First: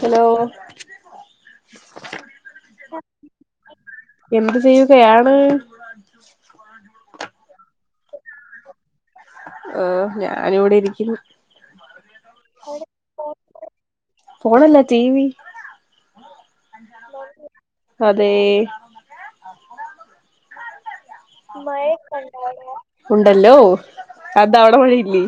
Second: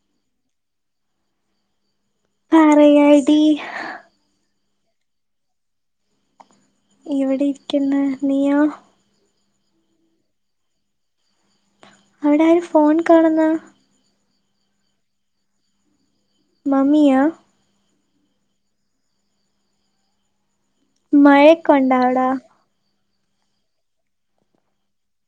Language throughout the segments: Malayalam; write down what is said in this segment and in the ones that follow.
ഹലോ പറയടി എന്ത് ചെയ്യുകയാണ് ഇവിടെ ഇരിക്ക്ന്ന് നീയോ ഈഹ് ഞാനിവിടെ ഇരിക്ക്ന്ന് അവിടെ ആര് ഫോൺ കാണുന്ന ഫോണല്ല ടി വി മമ്മിയാ അതെ മഴെക്കെ ഉണ്ടവ്ടാ ഉണ്ടല്ലോ എന്താ അവിടെ മഴയില്ലേ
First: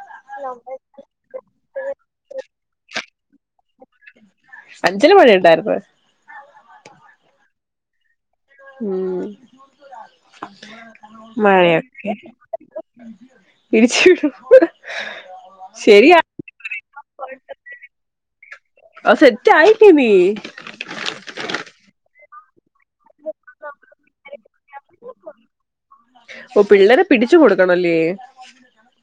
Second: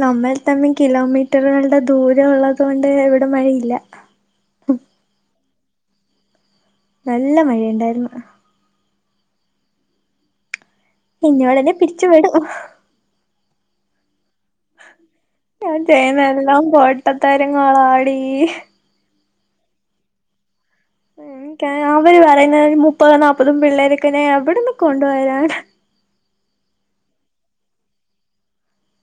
നമ്മൾ തമ്മിൽ കിലോമീറ്ററുകളുടെ ദൂരം ഉള്ളത്കൊണ്ട് ഇവിടെ മഴയില്ല അഞ്ചല് മഴ ഉണ്ടായിരുന്നു നല്ല മഴെണ്ടായിരുന്നു ഉം എന്നോടെന്നെ പിരിച്ചു മഴയൊക്കെ വിടും [unintelligible] ഞാൻ ശരിയാ ചെയ്യുന്ന എല്ലാം പൊട്ടത്താരങ്ങളാടി അത് സെറ്റാ ആയിറ്റെ നീ [unintelligible] അവര് പറയുന്ന മുപ്പതും നാപ്പതും പിള്ളേരൊക്കെ ഞാൻ എവിട്ന്ന് കൊണ്ടു വരാൻ ഓ പിള്ളേരെ പിടിച്ചു കൊടുക്കണല്ലേ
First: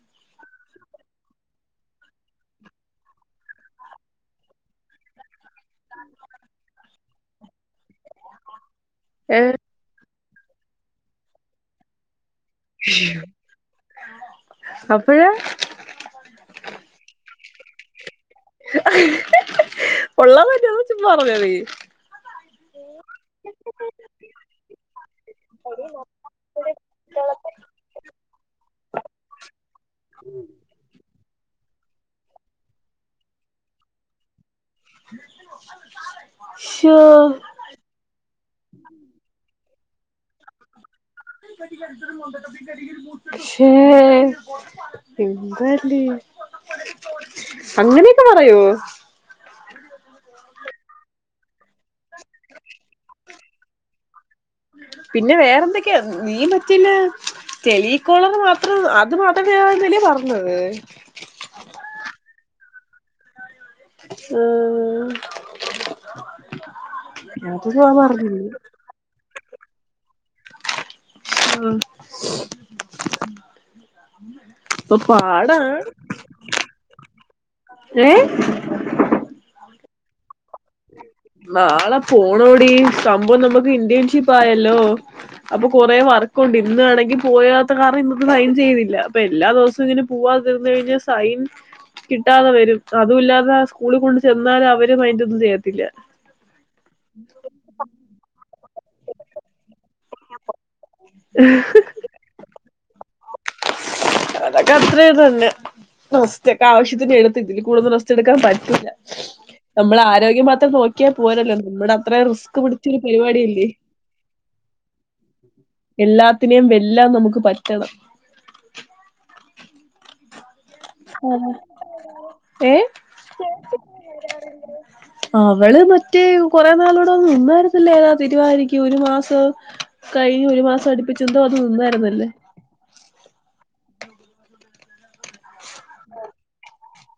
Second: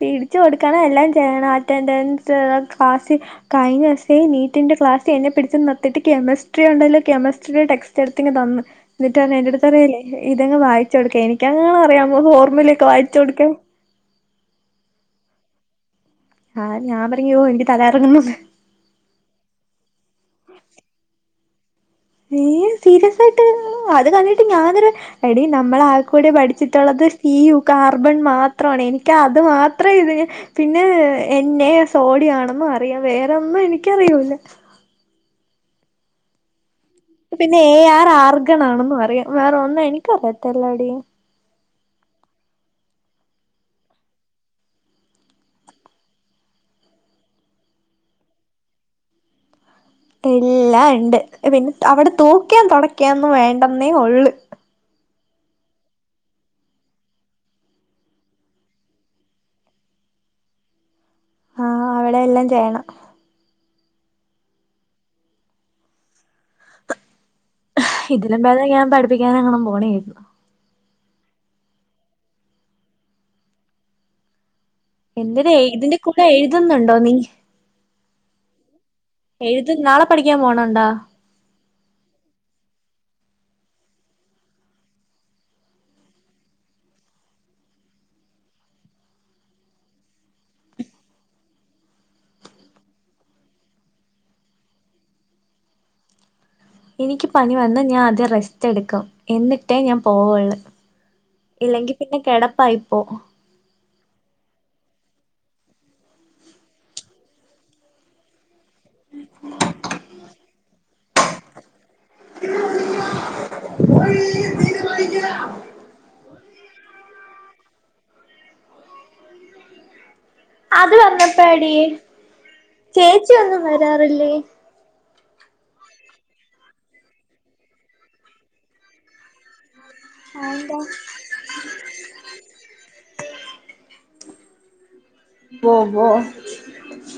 പിടിച്ചു കൊടുക്കണം എല്ലാം ചെയ്യണം അറ്റൻഡൻസ് ക്ലാസി കഴിഞ്ഞ ദിവസേ നീറ്റിന്റെ ക്ലാസ്സി എന്നെ പിടിച്ച് നിർത്തീട്ട് കെമിസ്ട്രി ഉണ്ടാല്ലോ കെമിസ്ട്രിയുടെ ടെക്സ് റ്റെടുത്തിങ്ങ് തന്ന് എന്നിട്ട് പറഞ്ഞ് ഏഹ് എന്റെടുത്ത് പറയല്ലേ ഇതങ്ങ് വായിച്ച് കൊടുക്കാൻ എനിക്കെങ്ങാനും അറിയാമോ ഫോർമുലെ ഉം അപ്പാഴ് ആഹ് ഞാൻ പറഞ്ഞ് ഓ എനിക്ക് തല കറങ്ങുന്ന് ഉള്ളതാണോ ചുമ്മാ പറഞ്ഞോ നീ ഏഹ് സീരിയസ് ആയിട്ട് അത് കണ്ടിട്ട് ഞാനൊരു എടി നമ്മള് ആകെക്കൂടി പഠിച്ചിട്ടുള്ളത് സി യു കാർബൺ മാത്രാണ് എനിക്ക് അത് മാത്രേ ഇത് പിന്നെ എൻ എ സോഡിയാണെന്നും അറിയാം വേറൊന്നും എനിക്കറിയൂലാ ശോ പിന്നെ എ ആർ ആർഗൺ ആണെന്നും അറിയാം വേറൊന്നും എനിക്കറിയത്തില്ല ടി ട്ട മുണ്ട ശേ എന്താല്ലേ അങ്ങനെക്കെ പറയോ എല്ലാം ഇണ്ട് പിന്നെ അവിടെ തൂക്കിയേം തൊടക്കേം യൊന്നും വേണ്ടന്നേ ഒള്ള്. പിന്നെ വേറെന്തൊക്കെയാ നീ മറ്റേല് ടെലിക്കോളർ മാത്രം അത് മാത്രമേ ആയിരുന്നില്ലെ പറഞ്ഞത്. അവിടെയെല്ലാം ചെയ്യണം. ഏഹ്. [unintelligible] പഠിപ്പിക്കാനെങ്ങണം പോണേര്ന്നു. ഉം ഇപ്പൊ എന്തിനാ പാടാ ഇയ്തിന്റെ കൂടെ എഴുതുന്നുണ്ടോ നീ. ഏഹ്? എഴുത് നാളെ പഠിക്കാൻ പോണാ? നാളെ പോണോടി സംഭവം നമുക്ക് ഇന്റേൺഷിപ്പായല്ലോ അപ്പൊ കൊറേ വർക്കുണ്ട്. ഇന്നാണെങ്കി പോയാത്ത കാരണം ഇന്നത്തെ സൈൻ ചെയ്തില്ല. അപ്പെല്ലാ ദിവസവും ഇങ്ങനെ പൂവാതിര്ന്ന് കഴിഞ്ഞാ സൈൻ കിട്ടാതെ വരും. അതും ഇല്ലാതെ ആ സ്കൂളിൽ കൊണ്ട് ചെന്നാലും അവര് മയിൻ്റൊന്നും ചെയ്യത്തില്ല. എനിക്ക് പനി വന്ന ഞാ ആദ്യം റെസ്റ്റ് എടുക്കും എന്നിട്ടേ ഞാൻ പോവൊള്ള്. ഇല്ലെങ്കി പിന്നെ കെടപ്പായിപ്പോ അതൊക്ക അത്രയും തന്നെ. റെസ്റ്റക്കെ ആവശ്യത്തിന് എടുത്ത് ഇതിൽ കൂടുത റെസ് റ്റെടുക്കാൻ പറ്റൂല്ല. നമ്മൾ ആരോഗ്യം മാത്രം നോക്കിയാ പോരല്ലോ. നമ്മുടെ അത്ര റിസ്ക് പിടിച്ചൊരു പരിപാടിയല്ലേ. എല്ലാത്തിനെയും വെല്ലാൻ നമുക്ക് പറ്റണം. അത് വന്നപ്പഴാടി ഏ ചേച്ചി ഒന്നും വരാറില്ലേ? അവള് മറ്റേ കുറെ നാളൂടെ നിന്നായിരുന്നല്ലേ ഏതാ തിരുവാതിരക്ക് ഒരു മാസം കഴിഞ്ഞ ഒരു അതെന്താ മാസം അടിപ്പിച്ചെന്തോ അത് നിന്നായ്രുന്നല്ലേ. ഉവ്വ ഉവ്വോ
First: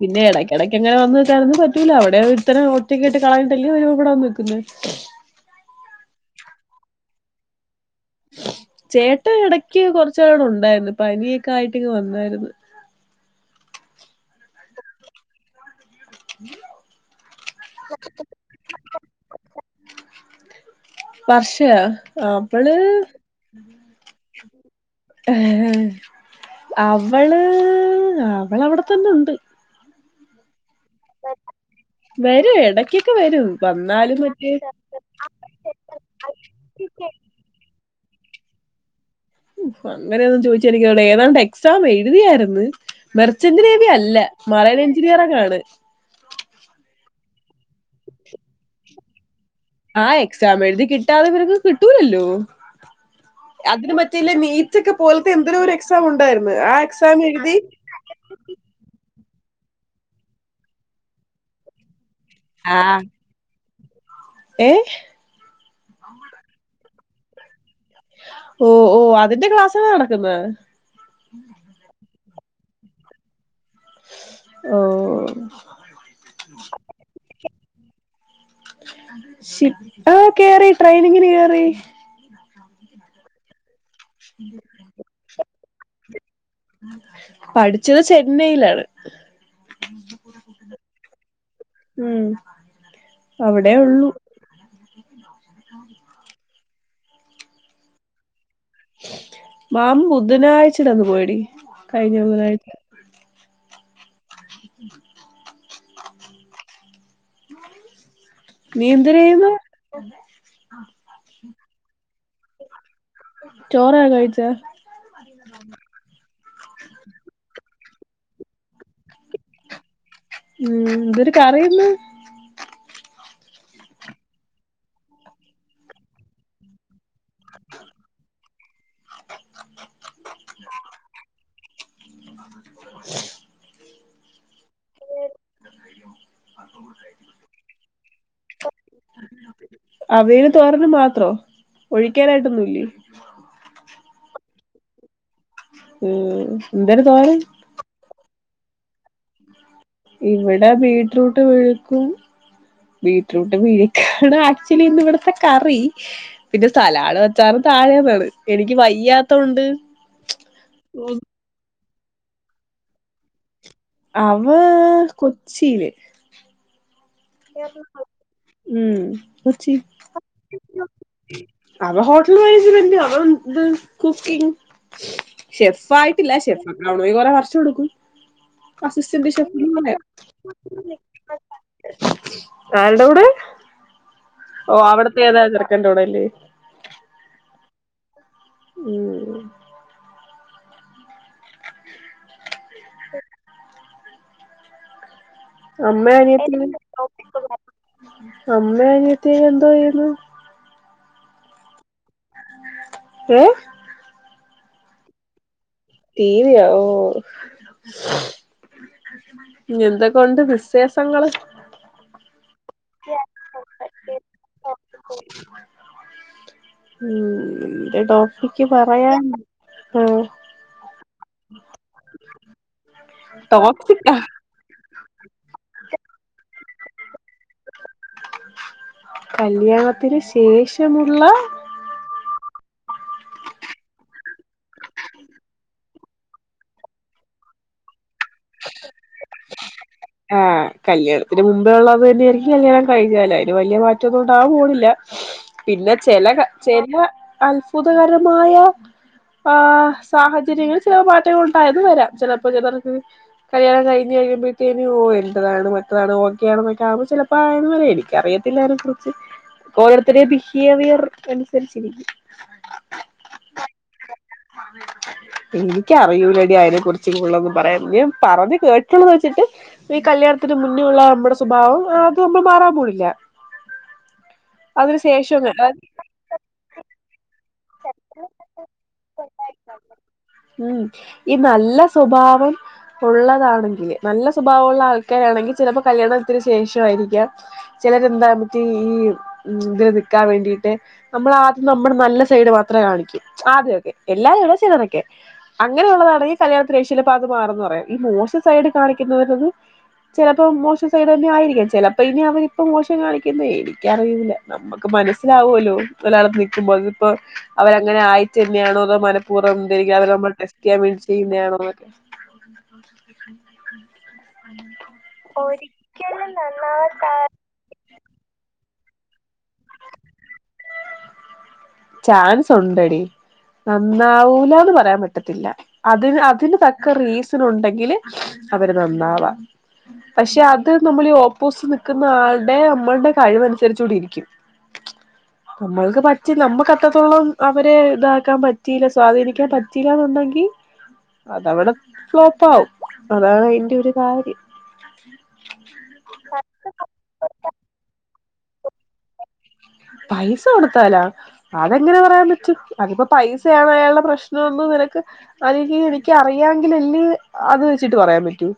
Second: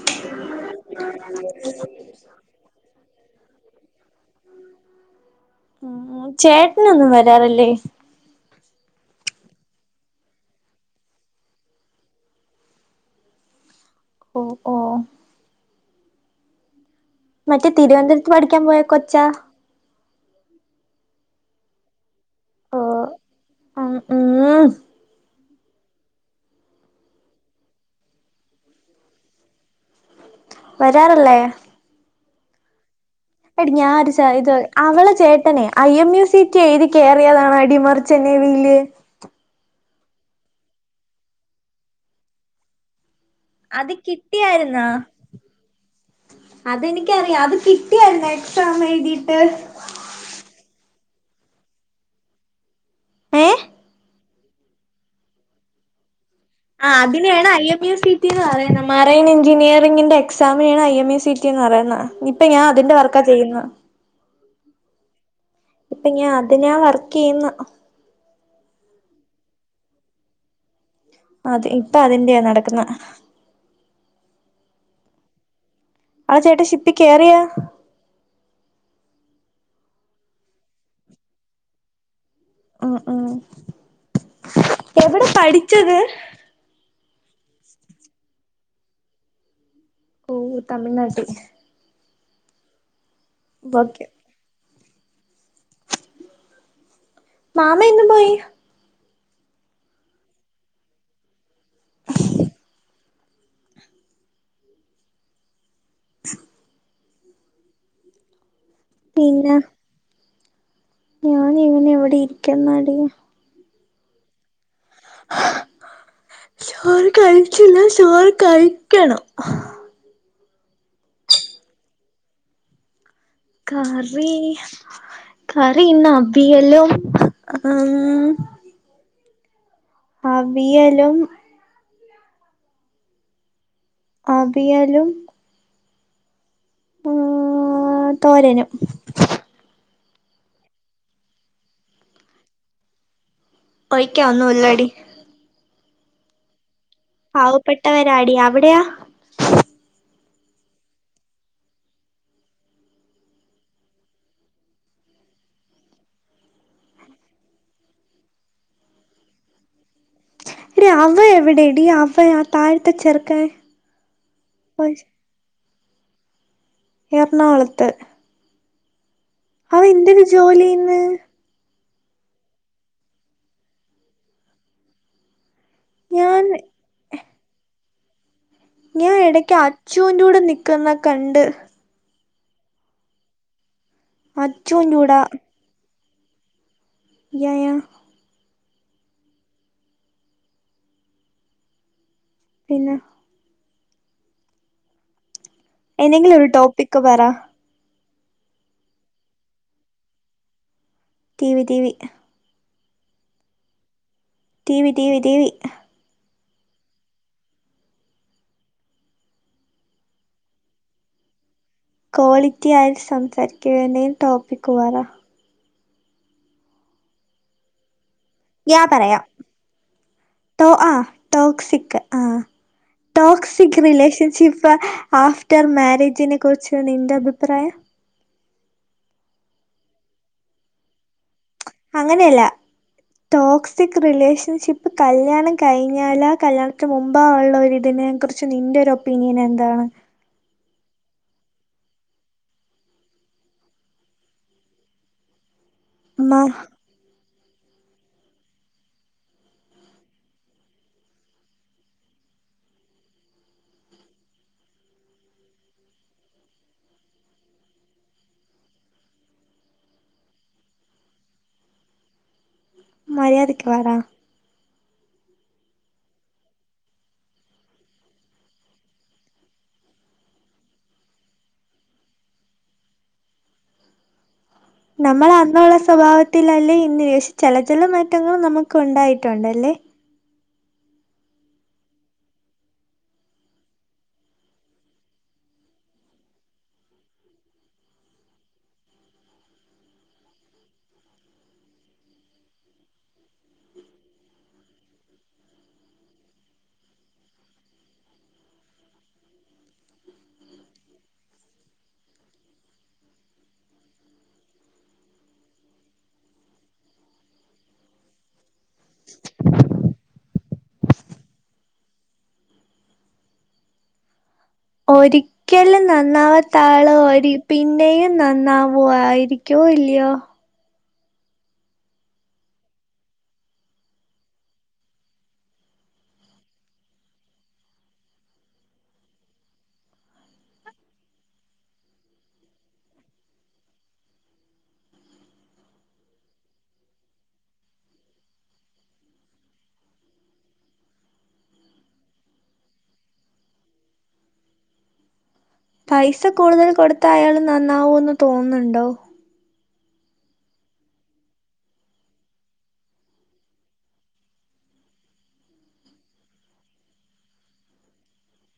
പിന്നെ എടക്കടക്കങ്ങനെ വന്ന് നിക്കാനൊന്നും പറ്റൂല. അവി ഇത്തരം ഒറ്റക്കായിട്ട് കളഞ്ഞിട്ടല്ലേ ഒരു ബടെന്ന് നിക്കുന്നെ. ഉം ഉം ചേട്ടനൊന്നും വരാറില്ലേ? ചേട്ട ഇടക്ക് കൊറച്ച്നാളിവടെ ഉണ്ടായിരുന്നു പനിയൊക്കെ ആയിട്ടിങ്ങ് വന്നായിരുന്ന്. ഓഹ് ഓ ഉ [inaudible] മറ്റേ തിരുവൻന്തപുരത്ത് പഠിക്കാൻ പോയ കൊച്ചാ? വർഷയോ. ആ വ്വള് ഓ ഉം ഉം ഏഹേ അവള് അവളവിടെ തന്നു ണ്ട്. വരാറില്ലേ വരും എടക്കൊക്കെ വരും. എടി ഞാ വന്നാലും സാ മറ്റേ ഇത് അവളെ ചേട്ടനേ I M U C T എഴുതി കേറിയതാണോ ടി മർച്ചൻ്റ് നേവിയില്. ഊഹ് അങ്ങനെയൊന്നും ചോദിച്ചാ എനിക്കറിയില്ല ഏതാണ്ട് എക്സാം എഴുതിയായിര്ന്ന്. മെർച്ചൻ്റ് നേവി അത് അല്ല മറെയിൻ കിട്ടിയായിരുന്നാ എഞ്ചിനീയറങ്ങാണ്. അതെനിക്കറിയാ. അത് കിട്ടിയായ്‌രുന്നൊ എക്സാം എഴുതിയിട്ട്? ആഹ് എക്സാം എഴുതി കിട്ടാതെ ഇവർക്ക് കിട്ടൂലല്ലോ. ഏ അതിന് മ റ്റില് മീറ്റ് ഒക്കെ പോൽത്തെ എന്തെരോ ഒരു എക്സാം ഉണ്ടായിരുന്ന്, ആ എക്സാം എഴുതി. റ്റീന്ന് പറയുന്ന മറൈൻ എഞ്ചിനീയറിംഗിന്റെ എക്സാംമെ ആണ് ഐ എം എസ് സിറ്റി എന്ന് പറയ്ന്ന. ഇപ്പ ഞാൻ അതിന്റെ വർക്കാ ചെയ്യുന്ന. ഏഹ്? ഇപ്പ ഞാൻ അതിനാ വർക്കെയ്യുന്ന്. ഓഹ് ഓഹ്. അതിന്റെ ക്ലാസാണോ നടക്ക്ന്നഹ്? അതെ ഇപ്പ അതിന്റെയാ നടക്കുന്ന. ഓഹ് ആ ചേട്ടൻ ഷിപ്പി കേറിയാ ഷിപ്പ് കേറി ട്രെയിനിങ്ങിന് കേറി ഉ ഉം എവിടെ പഠിച്ചത് പഠിച്ചത് ചെന്നൈയിലാണ് ഓഹ് തമിഴ്നാട്ടി ഉം അവിടേ ഓക്കെ ഉള്ളൂ മാമ എന്നു പോയി മാമ ബുധനാഴ്ച്ചടന്ന് പോയടി കഴിഞ്ഞ ബുധനാഴ്ച്ച ! ! ! ! ! ! ! ! ! ! നീ എന്തര് ചെയ്യുവ പിന്നെ ഞാൻ ഇങ്ങനെ ഇവിടെ ഇരിക്കുന്നടീ ചോറക കഴിച്ച ചോറ് കഴിച്ചില്ല ചോറ് കഴിക്കണം ഉം എന്തൊര് കറിയിന്ന് കറി കറി ഇന്ന് അവിയലും ഉം ! ! ! ! ! ! ! ! ! ! അവിയലും ! ! ! ! ! ! ! ! ! ! അവിയലും ! ! ! ! ! ! ! ! ! ! ആഹ് തോരനും അവിയലും തോരനും മാത്രോ ഒഴിക്കാനായിട്ടൊന്നു ഇല്ലേ ഒഴിക്കാൻ ഒന്നും ഇല്ലടി ഉം എന്തര് തോരൻ പ്പെട്ടവരാടി അവിടെയോ ഇവിടെ ബീട്രൂട്ട് വിഴുക്കും ബീറ്ററൂട്ട് വിഴുക്കാണ് ആക്ച്വലി ഇന്നിവിടത്തെ കറി പിന്നെ സാലഡും അച്ചാറും താഴേന്നാണ് എനിക്ക് വയ്യാത്തോണ്ട് എടീ അവ എവിടെടീ അവ ആ താഴത്തെ ചെറുക്കൻ അവാ കൊച്ചീല് എറണാകുളത്ത് ഉം അവൻ എന്തിന് ജോലി ചെയ്യുന്ന് അവൻ ഹോട്ടൽ മാനേജ്മെന്റ് അവൻ ഇത് കുക്കിങ് ഷെഫ് ആയിട്ടില്ല ഞാൻ ഷെഫ് ആകണമെങ്കിൽ കൊറെ വർഷം എടുക്കും ഞാൻ അസിസ്റ്റന്റ് എടക്ക് ഷെഫ് അച്ചൂൻ്റൂടെ നിക്ക്ന്നെ കണ്ട് ആരിടെകൂടെ ഓഹ് അച്ചുവിന്റെ കൂടെ അവിടുത്തെ ഏതോ ചെറുക്കൻ്റെ കൂടെ അല്ലിയോ യാ യാ ഉം പിന്ന അമ്മേ എന്തെങ്കിലും ഒരു അനിയത്തീം ടോപ്പിക്ക് പറ അമ്മേ അനിയത്തി എന്തൊ ചെയ്യുന്ന് ടീവി ടീവി ഏഹ് ടീവി ടീവി ടീവി ടീവിയോ ഓഹ് ഞ്ഞെന്തെക്കൊണ്ട് വിശേഷങ്ങള് ക്വാളിറ്റി ആയിട്ട് സംസാരിക്കിയാണേ ടോപ്പിക്ക് പറ ഉം എന്റെ ടോ ക്ക് ഞാൻ പറയാം പറയാൻ ആഹ് ടോ ആഹ് ടോക്സിക്ക് ആഹ് ടോക്സിക്ക് ടോപ്പിക്കാ റിലേഷൻഷിപ്പ് ആഹ് റ്റം മാരേജിനെ കുർച്ച് നിന്റെ അഭിപ്രായം കല്ലിയാണത്തിന് ശേഷമുള്ള അങ്ങനെയല്ല ടോക്സിക് റിലേഷൻഷിപ്പ് കല്യാണം കഴിഞ്ഞാലാ കല്യാണത്തിന് മുമ്പോ ഉള്ള ഒരു തിനെ കുർച്ച് കുറിച് നിൻ്റെരു ഒപ്പീനിയനെഎന്താ ആഹ് ആഹ് കല്യാണത്തിന് മുമ്പേ ള്ളത് തന്നെയിരിക്കും കല്യാണം കഴിഞ്ഞാലും അയിന് വല്ലിയ മാറ്റൊന്നുംണ്ടാവാം പോണില്ല പിന്നെ ചെല മാ ക ചെല അത്ഭുതകരമായ ആഹ് സാഹചര്യങ്ങൾ ചെല മാറ്റങ്ങൾ ഉണ്ടായന്ന് വരാം ചിലപ്പോ ചിലർക്ക് കല്ലിയാണം കയിഞ്ഞ് കയ്യുമ്പേക്കും തെരി ഓൽതതാണ് മറ്റതാണ് ഓക്കെ യാണെന്നൊക്കെ ആകുമ്പോ ചിലപ്പോ ആഹ് ന്ന് പറയാ എനിക്കറിയത്തില്ല യിനെ കുർച്ച് ഓരോര്ത്തെരിം ബിഹേവിയർ അനുസരിച്ചിരിക്കും മര്യാദിക്ക് വാടാ [unintelligible] എനിക്കറിയൂല ടി അയിനെ കുർച്ച് ഫുള്ളന്നും പറയാൻ ന്നേം പറഞ്ഞ് കേട്ടിട്ടുള്ളത് വെച്ചിട്ട് ഈ കല്യാണത്തിന് മുന്നെയുള്ള നമ്മുടെ സ്വഭാവം അത് ഒന്നും മാറാൻ പോണില്ല [inaudible] നമ്മളെ ശേഷം അന്നുള്ള സ്വഭാവത്തിലല്ലേ ഇന്ന് പക്ഷെ ചില ചില മാറ്റങ്ങൾ നമുക്ക് ഉണ്ടായിട്ടുണ്ടല്ലേ ഉം ഈ നല്ല സ്വഭാവം ഉള്ളതാണെങ്കില് നല്ല സ്വ സ്വഭാവമുള്ള ആൾക്കാരാണെങ്കിൽ ചിലപ്പോ കല്യാണം ത്തിന് ശേഷൊയിരിക്കാം ചിലരെന്താ മറ്റേ ഈ ഉം തില് നിക്കാൻ വേണ്ടീട്ട് നമ്മൾ ആദ്യം നമ്മളെ നല്ല സൈഡ് മാത്രേ കാണിക്കൂ ആദ്യൊക്കെ എല്ലാരുംല്ല ചിലരൊക്കെ അങ്ങനെയുള്ളതാണെ കല്യാണത്തിന്ഷ്യയില് പ്പത് മാറുംന്ന് പറയാം ഈ മോശം സൈഡ് കാണിക്കുന്നവര് ചെലപ്പം മോശം സൈഡ്ന്നെ ആയിരിക്കും ചിലപ്പോ ഇനി അവരിപ്പം മോശം കാണിക്കുന്നെ എനിക്കറിയൂല അ നമുക്ക് മനസ്സിലാവോല്ലോ ഒലാളത്ത് നിൽക്കുമ്പോൾ ഇതിപ്പോ അവരങ്ങനെ ആയിറ്റ് ന്നെയണോ അതോ മനഃപൂർവം ന്തെയിരികും അവരെ നമ്മെ ടെസ്റ്റ്യ്യാൻ വേണ്ടിട്ട് ചെയ്യുന്നേയാണോന്ന് ക്കെ ഒരിക്കലും നന്നാവാത്താള് ഒരി പിന്നെയും നന്നാവോ ആയിരിക്കോ ഇല്ലയോ ചാൻസ് ഉണ്ടടി നന്നാവൂലാന്ന് പറയാൻ പറ്റത്തില്ല അതിന് അതിന് തക്ക റീസണ് ഉണ്ടെങ്കില് അവര് നന്നാവാം പക്ഷെ അത് നമ്മളീ ഓപ്പോസ് നിക്ക്ന്ന ആൾടെ നമ്മളുടെ കഴിവനുസരിച്ചൂടി ഇരിക്കും നമ്മൾക്ക് പറ്റി നമ്മക്ക് ക്ക ത്രത്തോളം അവരെ താക്കാൻ പറ്റിയില സ്വാധീനിക്കാൻ പറ്റീല ന്നുണ്ടെങ്കീ അതവടെ ഫ്ലോപ്പ് ആവും അതാണ് അയിന്റെ ഒരു കാര്യം പൈസ കൂടുതൽ കൊടുത്ത അയാള് നന്നാവൂന്ന് തോന്നുന്നുണ്ടോ പൈസൊടുത്താലാ അതെങ്ങനെ പറയാൻ പറ്റും അതിപ്പോ പൈസയാവു അയാൾടെ പ്രശ്നൊന്ന് നിനക്ക് അല്ലെങ്കി എനിക്ക് അറിയാങ്കിൽ എൽയ് അത് വെച്ചിട്ട് പറയാൻ പറ്റൂ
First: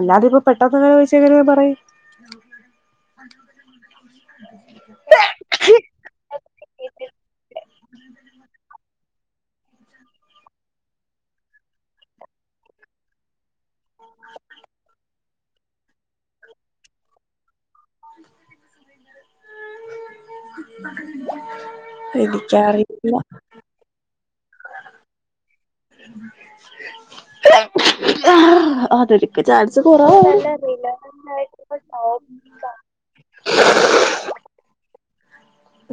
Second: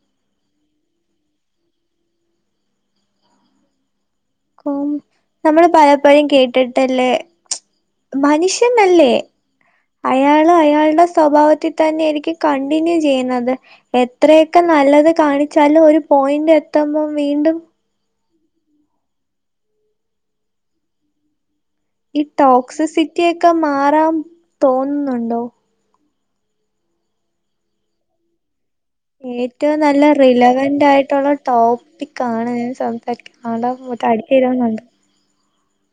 അല്ലാതിപ്പൊ പെട്ടെന്ന് ങ്ങൊയ്ച്ച എങ്ങനെ ഞാ പറയും നമ്മള് പലപ്പഴും കേട്ടിട്ടല്ലേ മനുഷ്യൻ അല്ലേ അയാള് അയാളുടെ സ്വഭാവത്തി തന്നെ എനിക്ക് കണ്ടിന്യൂ ചെയ്യുന്നത് എത്രയൊക്കെ നല്ലത് കാണിച്ചാലും ഒരു പോയിന്റ് എത്തുമ്പം വീണ്ടും [unintelligible] ഈ എനിക്കറിയില്ല ടോക്സിസിറ്റിയൊക്കെ മാറാൻ തോന്നുന്നുണ്ടോ [unintelligible] ഏറ്റവും ചാൻസ് നല്ല കുറവാണ് റിലവന്റ് ആയിട്ടൊള്ള ടോപ്പിക്കാണ് സം [unintelligible]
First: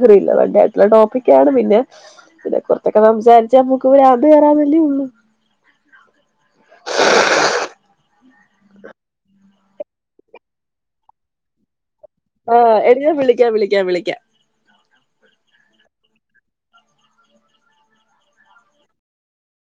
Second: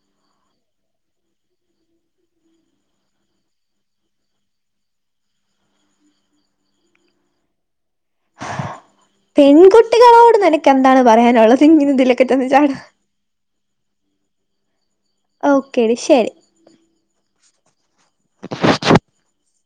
തറിയില്ല വല്ലാത്തൊരു ടോപ്പിക്കാണ് പിന്നെ ഇതിനെ കുറച്ചൊക്കെ സംസാരിച്ചാ മ്മക്ക് ഭ്രാന്ത് വരാനല്ലെയൊള്ളൂ പെൺകുട്ടികളോട് നിനക്ക് എന്താണ് പറയാനൊള്ളത് ഇങ്ങിനെ ന്തിലൊ ആഹ് എടി ഞ വിളിക്ക വിളിക്ക വിളിക്ക ഓക്കെടി ശരി